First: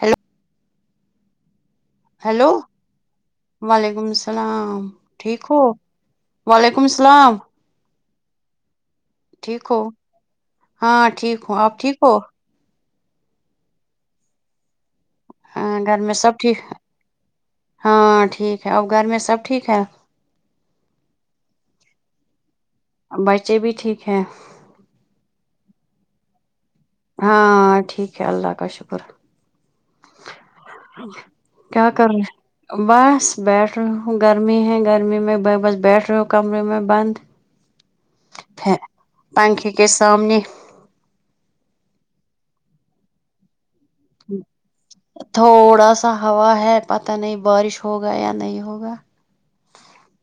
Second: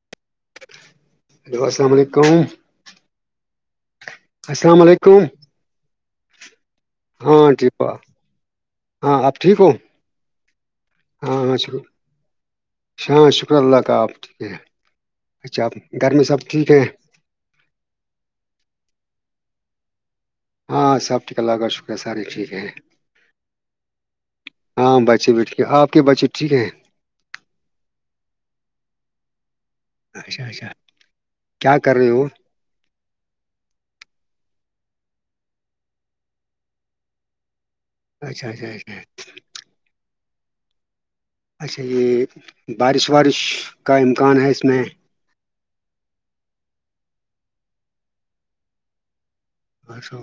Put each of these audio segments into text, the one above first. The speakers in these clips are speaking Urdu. ہیلو ہیلو السلام علیکم ہیلو وعلیکم السلام ٹھیک ہو وعلیکم السلام ہاں ہاں آپ ٹھیک ہو ہاں ٹھیک ہوں آپ ٹھیک ہو اچ ہاں شکر اللہ کا آپ ٹھیک ہے اچھا آ گھر میں سب ٹھیک ہیں ہاں ٹھیک ہے اور گھر میں سب ٹھیک ہے ہاں ساب ٹک لگ شکرہ سارے ٹھیک ہیں بچے بھی ٹھیک ہے ہاں بچے بیٹھ کے آپ کے بچے ٹھیک ہیں ہاں ٹھیک ہے اللہ کا شکر اچھا اچھا کیا کر رہے ہو کرنا بس بیٹھ رہ ہو گرمی ہے گرمی میں بس بیٹ رہ ہو کمرے میں بند اچھا اچھا اچھا پنکھے کے سامنے اچھا یہ بارش وارش کا امکان ہے اس میں تھوڑا سا ہوا ہے پت نہیں بارش ہوگا یا نہیں ہوگا اور س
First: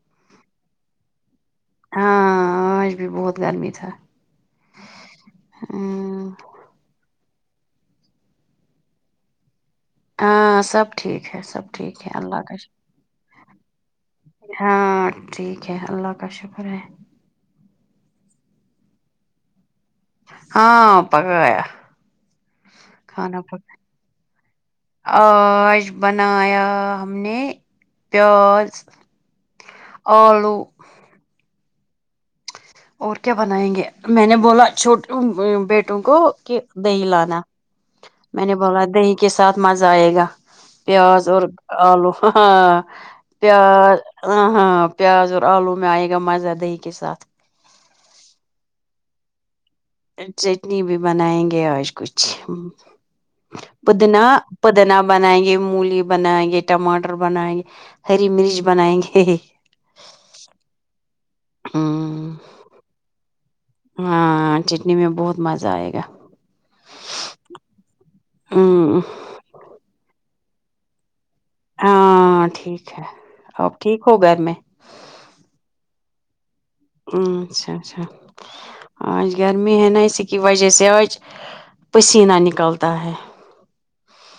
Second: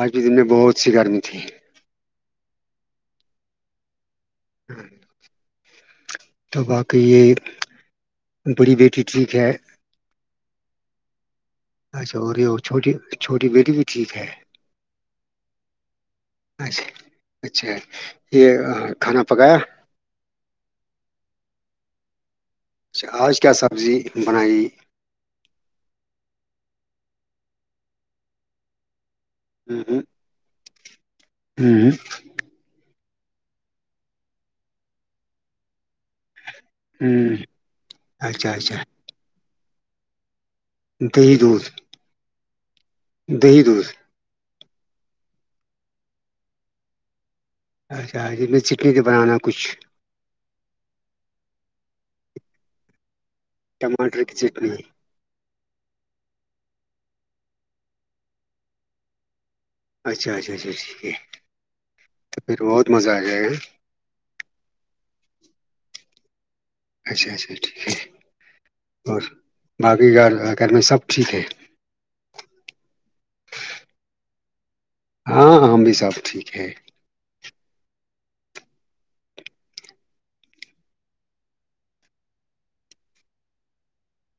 آج بھی دن میں بہت سی گرمی تھی ہاں آج بھی بہت گرمی تھا ہ ہمم تو واقی یہ بڑی بیٹی ٹھیک ہے ہاں سب ٹھیک ہے سب ٹھیک ہے اچھا اور اللہ کا یہ شکر چھوٹی چھوٹی میری بھی ٹھیک ہے ہاں ٹھیک ہے اللہ کا شکر اچھا ہے اچھا یہ کھانا پکایا ہاں پکایا اچھا آج کیا سبزی بنائی عج بنایا ہم نے پیاز ہوں ہوں فالو ہوں اور کیا بنائیں گے میں نے بولا چھوٹ بیٹوں کو کہ دی ہوں، لانانا میں اچھا نے اچھا بولا دہی کے ساتھ مزہ آئے گا پیاز دہی اور دودھ آلو ہاں دہی دودھ پیاز ہاں ہاں پیاز اور آلو میں آئے گا مزہ دہی کے ساتھ اچھا جی میں چٹنی تو بنانا کچھ چٹنی بھی بنائیں گے آج کچھ ٹماٹر پودنا کی چٹنی پودنا بنائیں گے مولی بنائیں گے ٹماٹر بنائیں گے ہری مرچ بنائیں گے اچھا اچھا اچھا ٹھیک ہے ہمم تو پھر بہت مزہ آ جائے گا ہاں چٹنی میں بہت مزہ آئے گا اچھا اچھا ٹھیک ہے ہمم اور باقی گھر گ میں سب ٹھیک ہے ہاں ٹھیک ہے اب ٹھیک ہو گھر میں ہاں ہم بھی سب ٹھیک ہے اچھا اچھا آج گرمی ہے نا اسی کی وجہ سے آج پسینہ نکلتا ہے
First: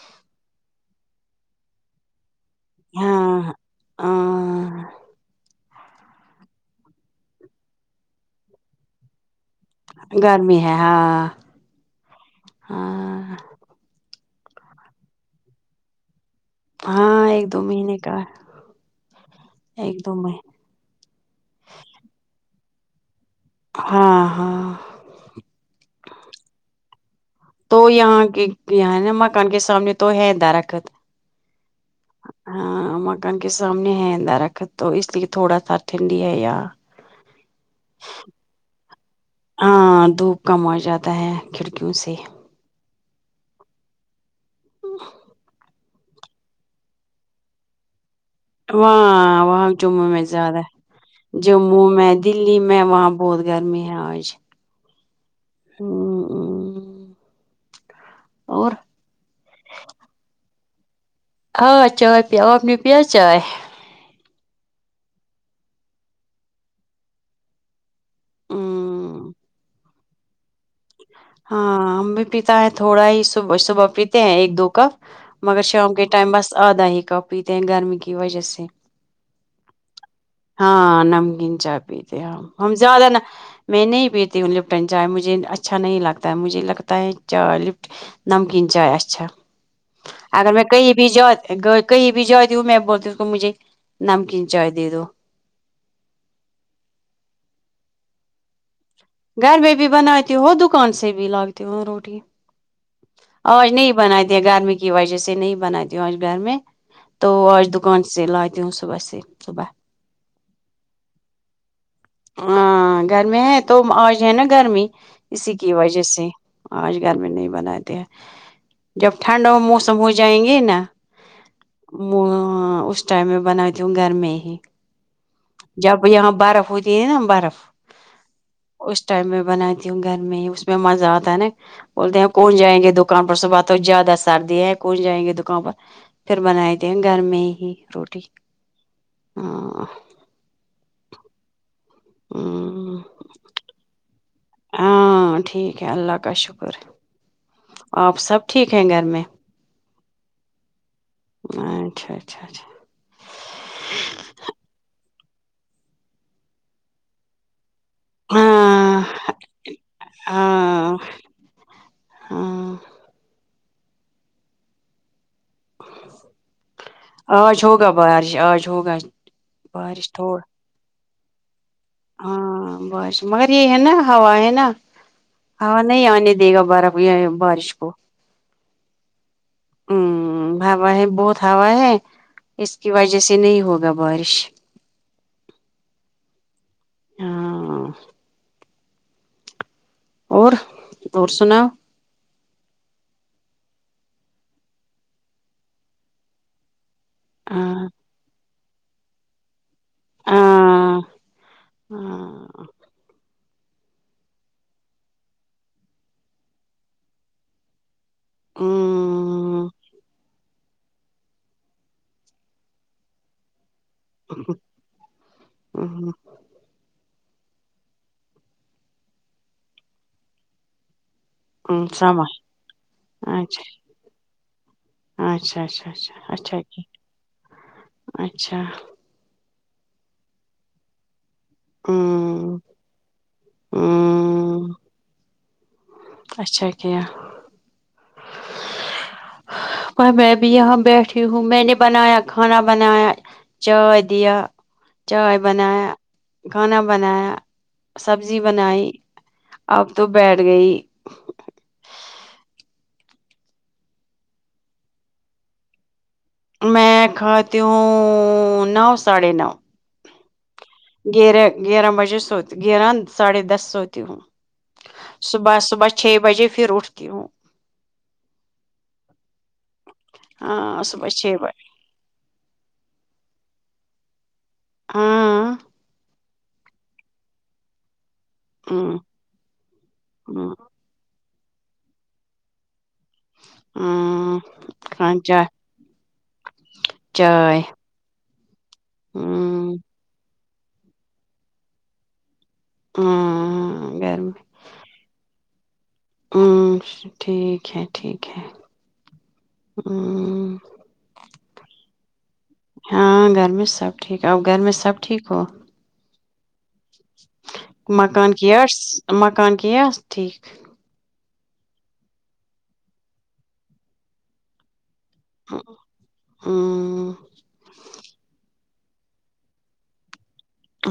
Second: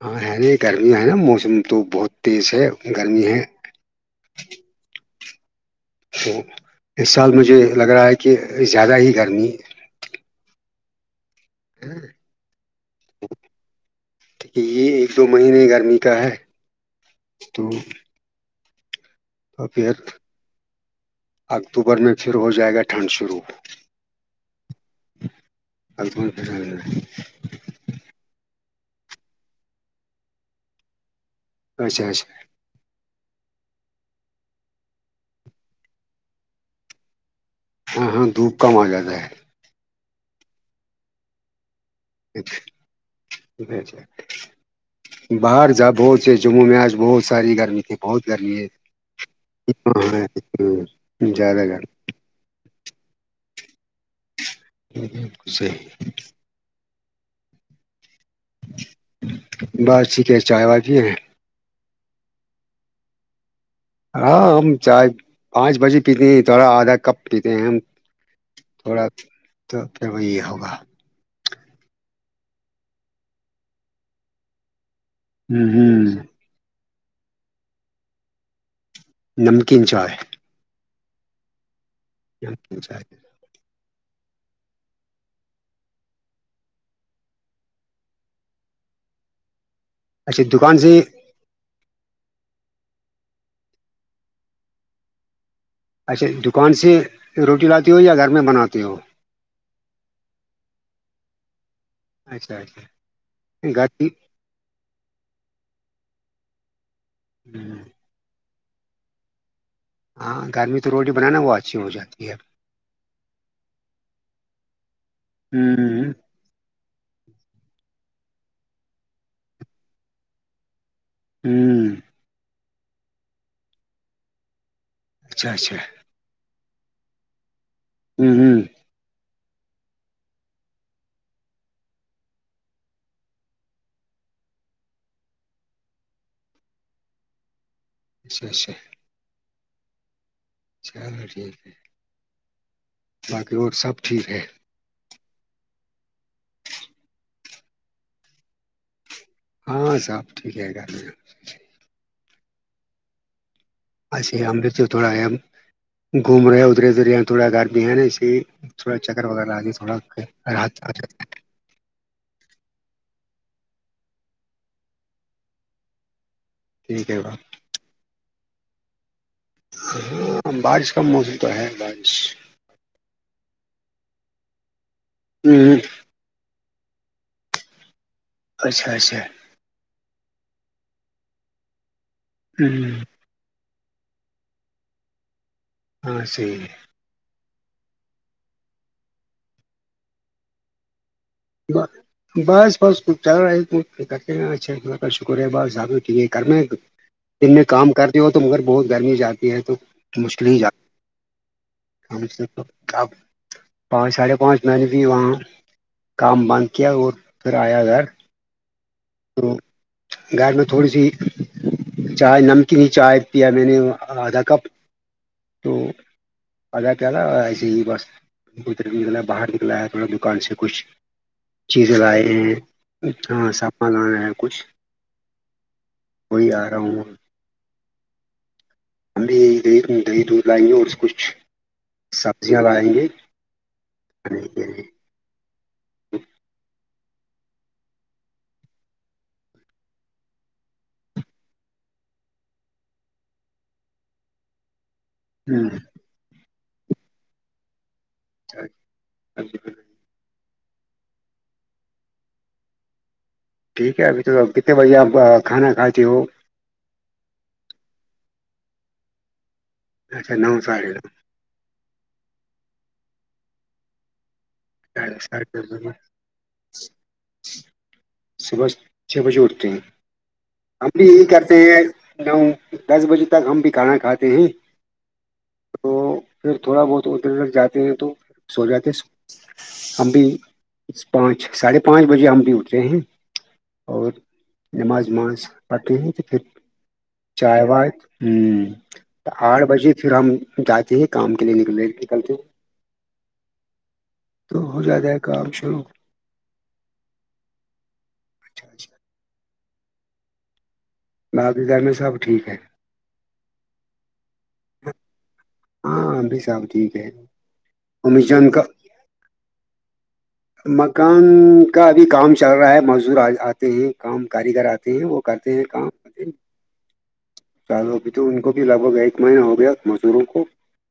ہاں ہے نہیں گرمیاں ہے نا موسم تو بہت تیز ہے گرمی ہے آ تو اس سال مجھے لگ رہا ہے کہ زیادہ ہی گرمی گرمی ہے ہاں ہاں یہ ایک دو مہینے گرمی کا ہے ہاں ایک دو مہینے کا تو پھر ایک دو مہینے اکتوبر میں پھر ہو جائے گا ٹھنڈ شرو ہاں ہاں الے تو یہاں کے یہ نا مکان کے سامنے تو ہے درخت اچھا اچھا ہاں مکان کے سامنے ہے اندہ رکھت تو اس لیے تھوڑا سا ٹھنڈی ہے یار ہاں ہاں دھوپ کم آ جاتا ہے ہاں دھوپ کم آ جاتا ہے کھڑکیوں سے باہر جا بہت ج جموں میں آج بہت ساری گرمی تھی بہترمی ہے وہاں وہاں جموں میں زیادہ ہے زیادہ جموں میں دلی میں وہاں بہت گرمی ہے آج ب بت کھ اور بس ٹھیک ہے چائے وائے بھی ہے ہاں چائے پ آب نو پ چائے ہاں ہم چائے پانچ بجے پیتے ہیں تھوڑا آدھا کپ پیتے ہیں ہم تھوڑا تو پھر وہی ہوگا ہاں ہم بھی پیتا ہے تھوڑا ہی صبح صبح پیتے ہیں ایک دو کا مگر ہ شام کے ہ ٹائم بس آدھا ہی کا پیتے ہیں گرمی کی وجہ سے نمکین چاائے [unintelligible] ہاں نمکین چا پیتے ہم ہم نمکین چائے زیادہ ن میں نہیں پیتی ہوں لپٹن چائے مجھے اچھا نہیں لگا لتا مجھے لگتا ہے چائے لفٹ نمکین چائے اچھا اچھا اگر میں دکان کئی سے بھی جوا کہیں بھی جائے دوں میں بولتی ہوں کو مجھے نمکین چائے دے دو اچھا دکان سے روٹی لاتی ہو یا گھر میں بناتی ہو گھر بھی بھی بناتے تو ہو دکان سے بھی لاگتے وہ روٹی اچھا اچھا آوج گھر نہیں کی بنا دی گرمی کی وجہ سے نہیں بنی آج گھر میں تو آج ہوں، دکان سے لای دیوں صبح س سے صبح ہاں گھر میں تو روٹی بنانا وہ اچھی ہو جاتی ہے ہاں گرمی ہے تو آج ہے نا گرمی اسی کی وجہ ہوں سے آج گھر میں نہیں بناتے ہیں جب ٹھنڈ موسم ہو جائیں گے نا ہوں [unintelligible] م اس ٹائم میں بناتتی ہوں گھر میں ہی اچھا اچھا جب یہاں برف ہوتی ہے نا برف ہوں ہوں اس ٹائم میں بنا تی گرمی اس م میں مزہ آتا آ نا بولتے ہیں کون جائیں گے دکان پر صب بات ہو زیادہ سردی ہے کون جائیں گے دکان پر پھر بنائی دیں گھر میں ہی روٹی اچھا اچھا ہاں چلو ٹھیک ہے [unintelligible] ہ [inaudible] باقی اور سب ٹھیک ہے ہاں ٹھیک ہے اللہ کا شکر آپ سب ٹھیک ہیں گھر میں ہاں صاحب ٹھیک ہے گا یہاں اچھا اچھا اچھا ایسے ہم لے سے تھوڑا یہ گھوم رہے ہیں ادھرے ادھر تھوڑا گھرمی ہے نا تھوڑا ہاں چکر وغیرہ آ تھوڑا ہاں ہاں ٹھیک ہے آج ہوگا بارش آج ہوگا بارش تھوڑا ہاں بارش کا موسم تو ہے بارش ہاں بس مگر یہ ہے نا ہا ہے نا ہا ہوں نہیں آنے دے گا بارف بارش کو [unintelligible] اچھا اچھا ہوں ہا ہے بہت ہا ہے اس کی ہوں وجہ سے نہیں ہوگا بارش ہاں سی [unintelligible] ہاں اور اور سنا [inaudible] بس بس چل رہا ہے کرتے ہیں اچھا ب کا شکریہ بس صاحبو ٹھیک ہے کرنا ہے دن میں ہاں کام کر رہ ہو تو مگر بہت گرمی جاتی ہے تو مھل ہی جات ہاں تو [unintelligible] پانچ ساڑھے پانچ م نے بھی وہاں کام بند کیا اور پھر آیا گھر ہ تو گھر میں تھوڑی سی چائے نمکینی چائے کیا میں نے آدھا کپ ا ہاں آ جا کیا نا ایسے ہی بسر نکلا ہے باہر نکلا ہے تھوڑا دکان سے کچھ چیزیں لائے سمجھ ہیں ہاں اچھا سپان لانا ہے کچھ اچھا اچھا اچھا وہی اچھا آ رہا ہوں اچھا ہمب بھی یہ دی دہی دودھ لائیں گے اور کچھ ہمم سبزیاں لگائیں گے ہمم اچھا کیا پر میں بھی یہاں بیٹھی ہوں میں نے بنایا کھانا بنایا چادیا چائے بنایا کھانا بنایا سبزی بنائی ہ اب تو بیٹھ گئی ٹھیک ہے ابھی تو کتنے بجے آپ کھانا کھاتے ہو میں کھاتی ہوں نو ساڑھے نو اچھا نو ساڑھ گییرہ گیارہ بجے سوتی گیارہ ساڑھے دس سوتی ہوں ساڑھے صبح ساڑھے دس صبح بجے چھ بجے پھر اٹھتی ہوں صبح چھ بجے اٹھتے ہیں ہاں ہم بھی صبح یہی چھ کرتے بجے ہیں نو دس بجے تک ہم بھی کھانا کھاتے ہیں ہاں تو پھر تھوڑا بہت ادھر ادھر جاتے ہیں تو سو جاتے ہمم ہیں ہم بھی ہمم پانچ ساڑھے پانچ بجے ہم بھی اٹھ رہے ہیں اور ہمم نماز کھانچا نماز پڑھتے ہیں کہ پھر چائے وائے ہوں تو آٹھ ہمم بجے پھر ہم جاتے ہیں کام کے لیے نکل نکلتے ہاں ہاں گھر میں تو ہو جاتا ہے کام شروع ہوں ٹھیک ہے ٹھیک ہے اچھا اچھا ہوں ب کے گھر میں سب ٹھیک ہے ہاں گھر میں سب ٹھیک اور گھر میں سب ٹھیک ہو ہاں ابھی صاحب ٹھیک ہے مکان امیجون کا کیاٹس مکان کےس ٹھیک مکان کا ابھی کام چل رہا ہے مزدور آتے ہیں کام کاریگر آتے ہیں اور کرتے ہیں کام ہاں چالو ابھی تو ان کو بھی لگ بھگ ایک مہینہ ہو گیا مزدوروں کو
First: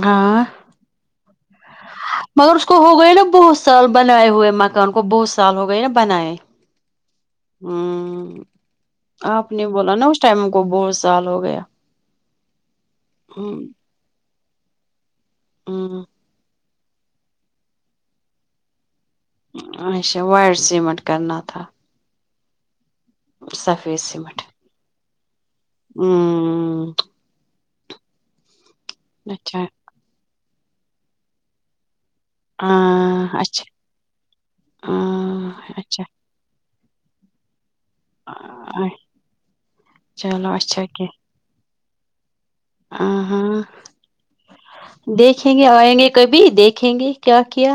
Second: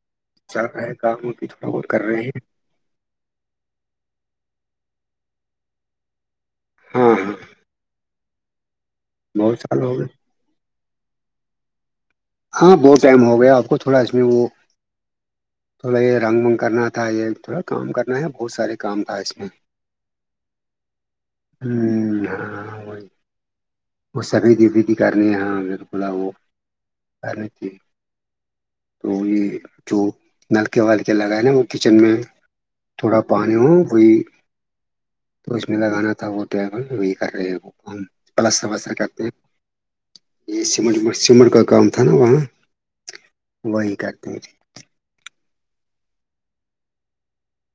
ہاں چل رہا ہے کام وہ بھی تھوڑا بہت کر رہے ہیں مگر اس کو ہو گئے نا بہت سال بنائے ہوئے مکان کو بہت سال ہو گئے نا بنائے ہاں ہاں ہوں آپ بہت نے سال بولا ہو گئے نا اس ٹائم ہم کو بہت سال ہو گیا ہاں بہت ٹائم ہو گیا آپ کو تھوڑا اس میں وہ تھوڑا ہوں یہ رنگ بنگ کرنا تھا یہ تھوڑا کام کرنا ہے بہت سارے کام تھا اس میں اچھا وائر سیمٹ کرنا تھا تھا ہاں سفید وہ سیمنٹ سبھید ودھی کرنی ہاں میرے کو وہ ہوں کر رہے تھی تو یہ اچھا جو نلکے والل کے لگائے ل وہ کچن میں تھوڑا ہاں پانی اچھا ہو وہی تو ہاں اس میں اچھا لگانا تھا وہ ڈرائیور وہی کر رہے ہیں وہ کام پلسس کرتے ہیں چلو یہ س اچھا سمٹ کا کام تھا نا وہاں آ ہاں وہی کرتے ہیں دیکھیں گے آئیں گے کبھی دیکھیں گے کیا کیا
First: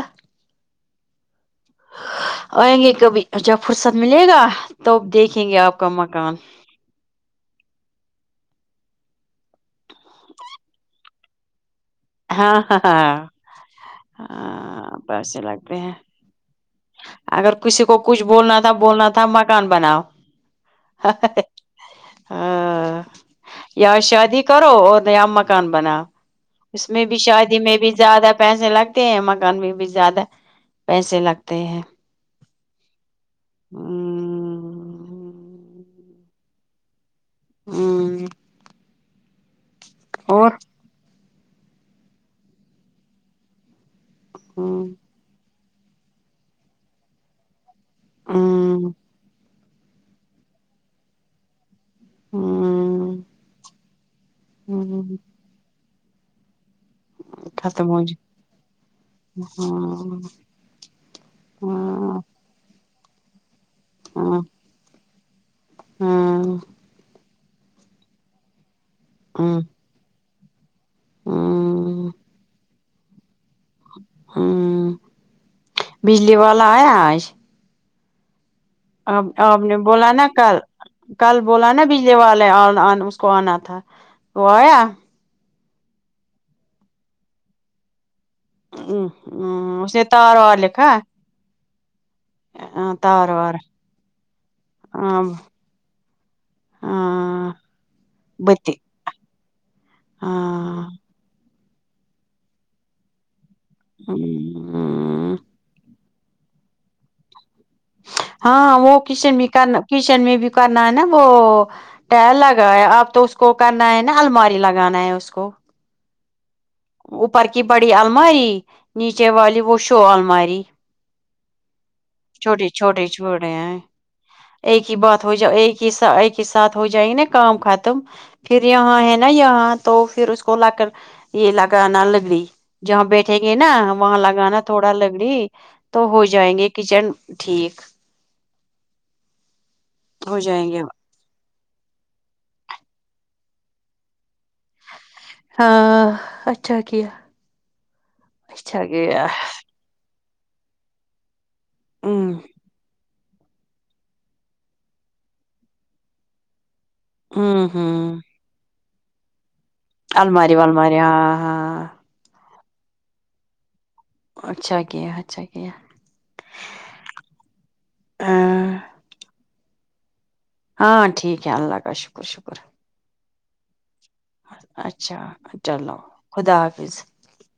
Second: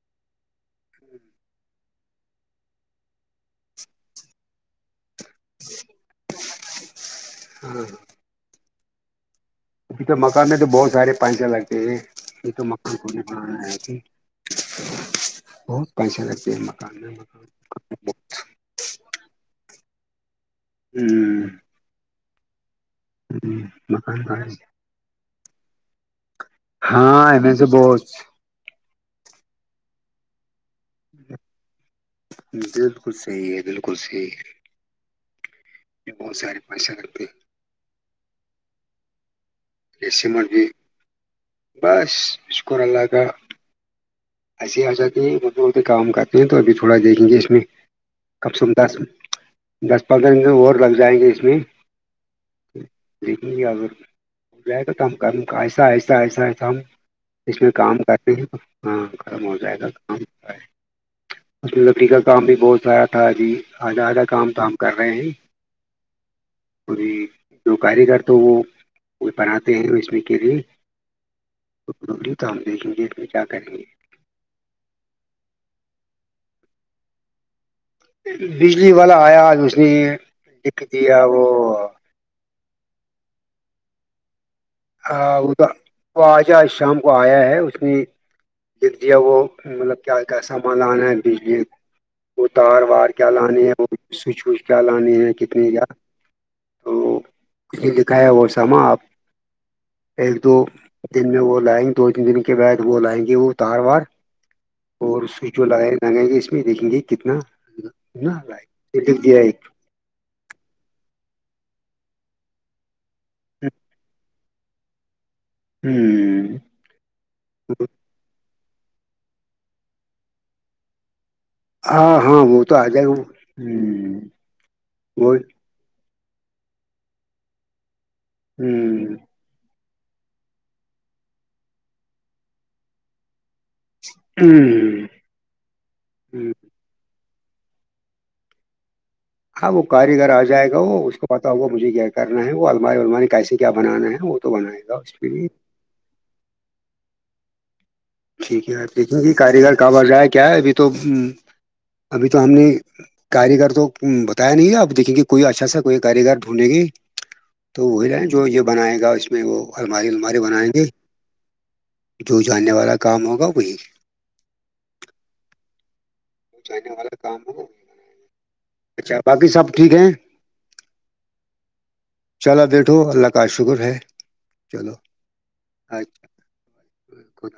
آئیں گے کبھی جب فرصت ملے گا تب دیکھیں گے آپ کا مکان ہاں ہاں ابھی تو مکان میں تو بہت سارے پنچے لگتے ہیں یہ ہاں تو ہاں مکان کو نہیں ہاں بنانا ہے کہ ہاں پیسے لگتے ہیں بہت پیسے لگتے ہیں مکان میں اگر کسی کو م کچھ بولنا تھا بولنا تھا مکان بناؤ ہ یاار مکان کا شادی کرو اور نیا مکان بنا اس میں بھی ہاں ایم شادی ایس میں بھی بہت زیادہ پیسے لگتے ہیں مکان میں بھی زیادہ پیسے لگتے ہیں بالکل صحی ہے بالکل صحیح ہے ہمم بہت سارے پاش کرتے ہیں [unintelligible] [inaudible] ج س اور مندی بس اسک ع الگہ ایسیے ہمم آ جاتی ہیں دور کام کرتے ہیں تو ابھی تھوڑا دیکھیں گے اس میں کم سے کم ہمم دس دس پندرہ منٹ اور لگ جائیں گے اس میں ہاں لیکھیںے اگر ہو جائے گا تو ہمم ہم ایسا ایسا ایسا ایسا ہم اس میں ختم ہو کام جی کرنے ہیں ہاں ختم ہو جائے گا ہاں کام اس میں لکڑی ہاں کا کام بھی بہت ساریا تھا جی آدھا آدھا ہاں کام کام کر رہے ہیں ہاں کوی جو کاریگر تو وہ وہ ہاں بناتے ہیں اس میں کے لیے ہاں تو ہم دیکھیں گے میں کیا کریں گے ہوں بجلی والا ہے آج بجلی و اب آپ نے بولا نا کل دیا کل بوول نا وہ ب پے والے اس کو آنا تھا وہ آیا وہ آجا آج شام کو آیا ہے اس میں جتیا وہ اس مطلب نے کیا تار کیا وار سامان لکھا لانا ہے بجلی وہ تار وار کیا لانی ہے وہ سوچ وچ کیا لانی ہاں ہے کتنی کیا تو ہاں دکھایا وہ بتی ساما آپ ایک دو ہاں دن میں وہ لائیں گے دو تین دن کے بعد وہ لائیں گے وہ تار وار اور سوئچ جو ل لگائ گے اس میں دیکھیں گے کتنا نا ہاں وہ لائے لکھ کشن دیا م ایک کنا کچن میں بھی کرنا ہے نا وہ ٹائر لگا ہے اب تو اس کو کرنا ہے نا الماری لگانا ہے اس کو ہوں اوپر کی بڑی الماری نیچے والی وہ شو الماری [inaudible] ہاں وہ چھوٹیے تو آ چھوٹے جائے چھوٹے ہ ہیں ایک ہی بات ہو وہ جا ایک ہی س ایک کے ساتھ ہو جائیں نا کام ختم پھر یہاں ہ ہے نا یہاں تو پھر اس کو لا کر یہ لگانا لگڑی جہاں بیٹھیں گے نا وہاں لگانا تھوڑا ہ لگڑی تو ہو ہ جائیں گے کچن ٹھیک ہاں وہ کاریگر ہو آ جائیں جائے گا گے وہ اس کو پتا ہوگا مجھے کیا کرنا ہے وہ الماری الماری کیسے کیا بنانا ہے وہ تو بنائے گا کے لیے ہاں اچھا کیا ٹھیک اچھا ہے دیکھیں گیا گے کاریگر کہ بڑ جائے کیا ہے ابھی تو ابھی ہوں تو ہم نے کاریگر تو بتایا نہیں آپ دیکیں گے کوئی اچھا سا کوئی کاریگر ڈھونڈیں گے ہوں تو وہی ہوں رہ جو یہ بنائے گا اس میں وہ الماری الماری بنائیں گے والماری ہاں ہاں جو جاننے والا کام ہوگا وہی اچھا کیا اچھا کیا ج والا کام ہو ہاں اچھا باقی سب ٹھیک ہے ہاں ٹھیک ہے اللہ کا شکر شکر چلو بیٹھو اللہ کا شکر ہے چلو اچھا چلو خدا حافظ کر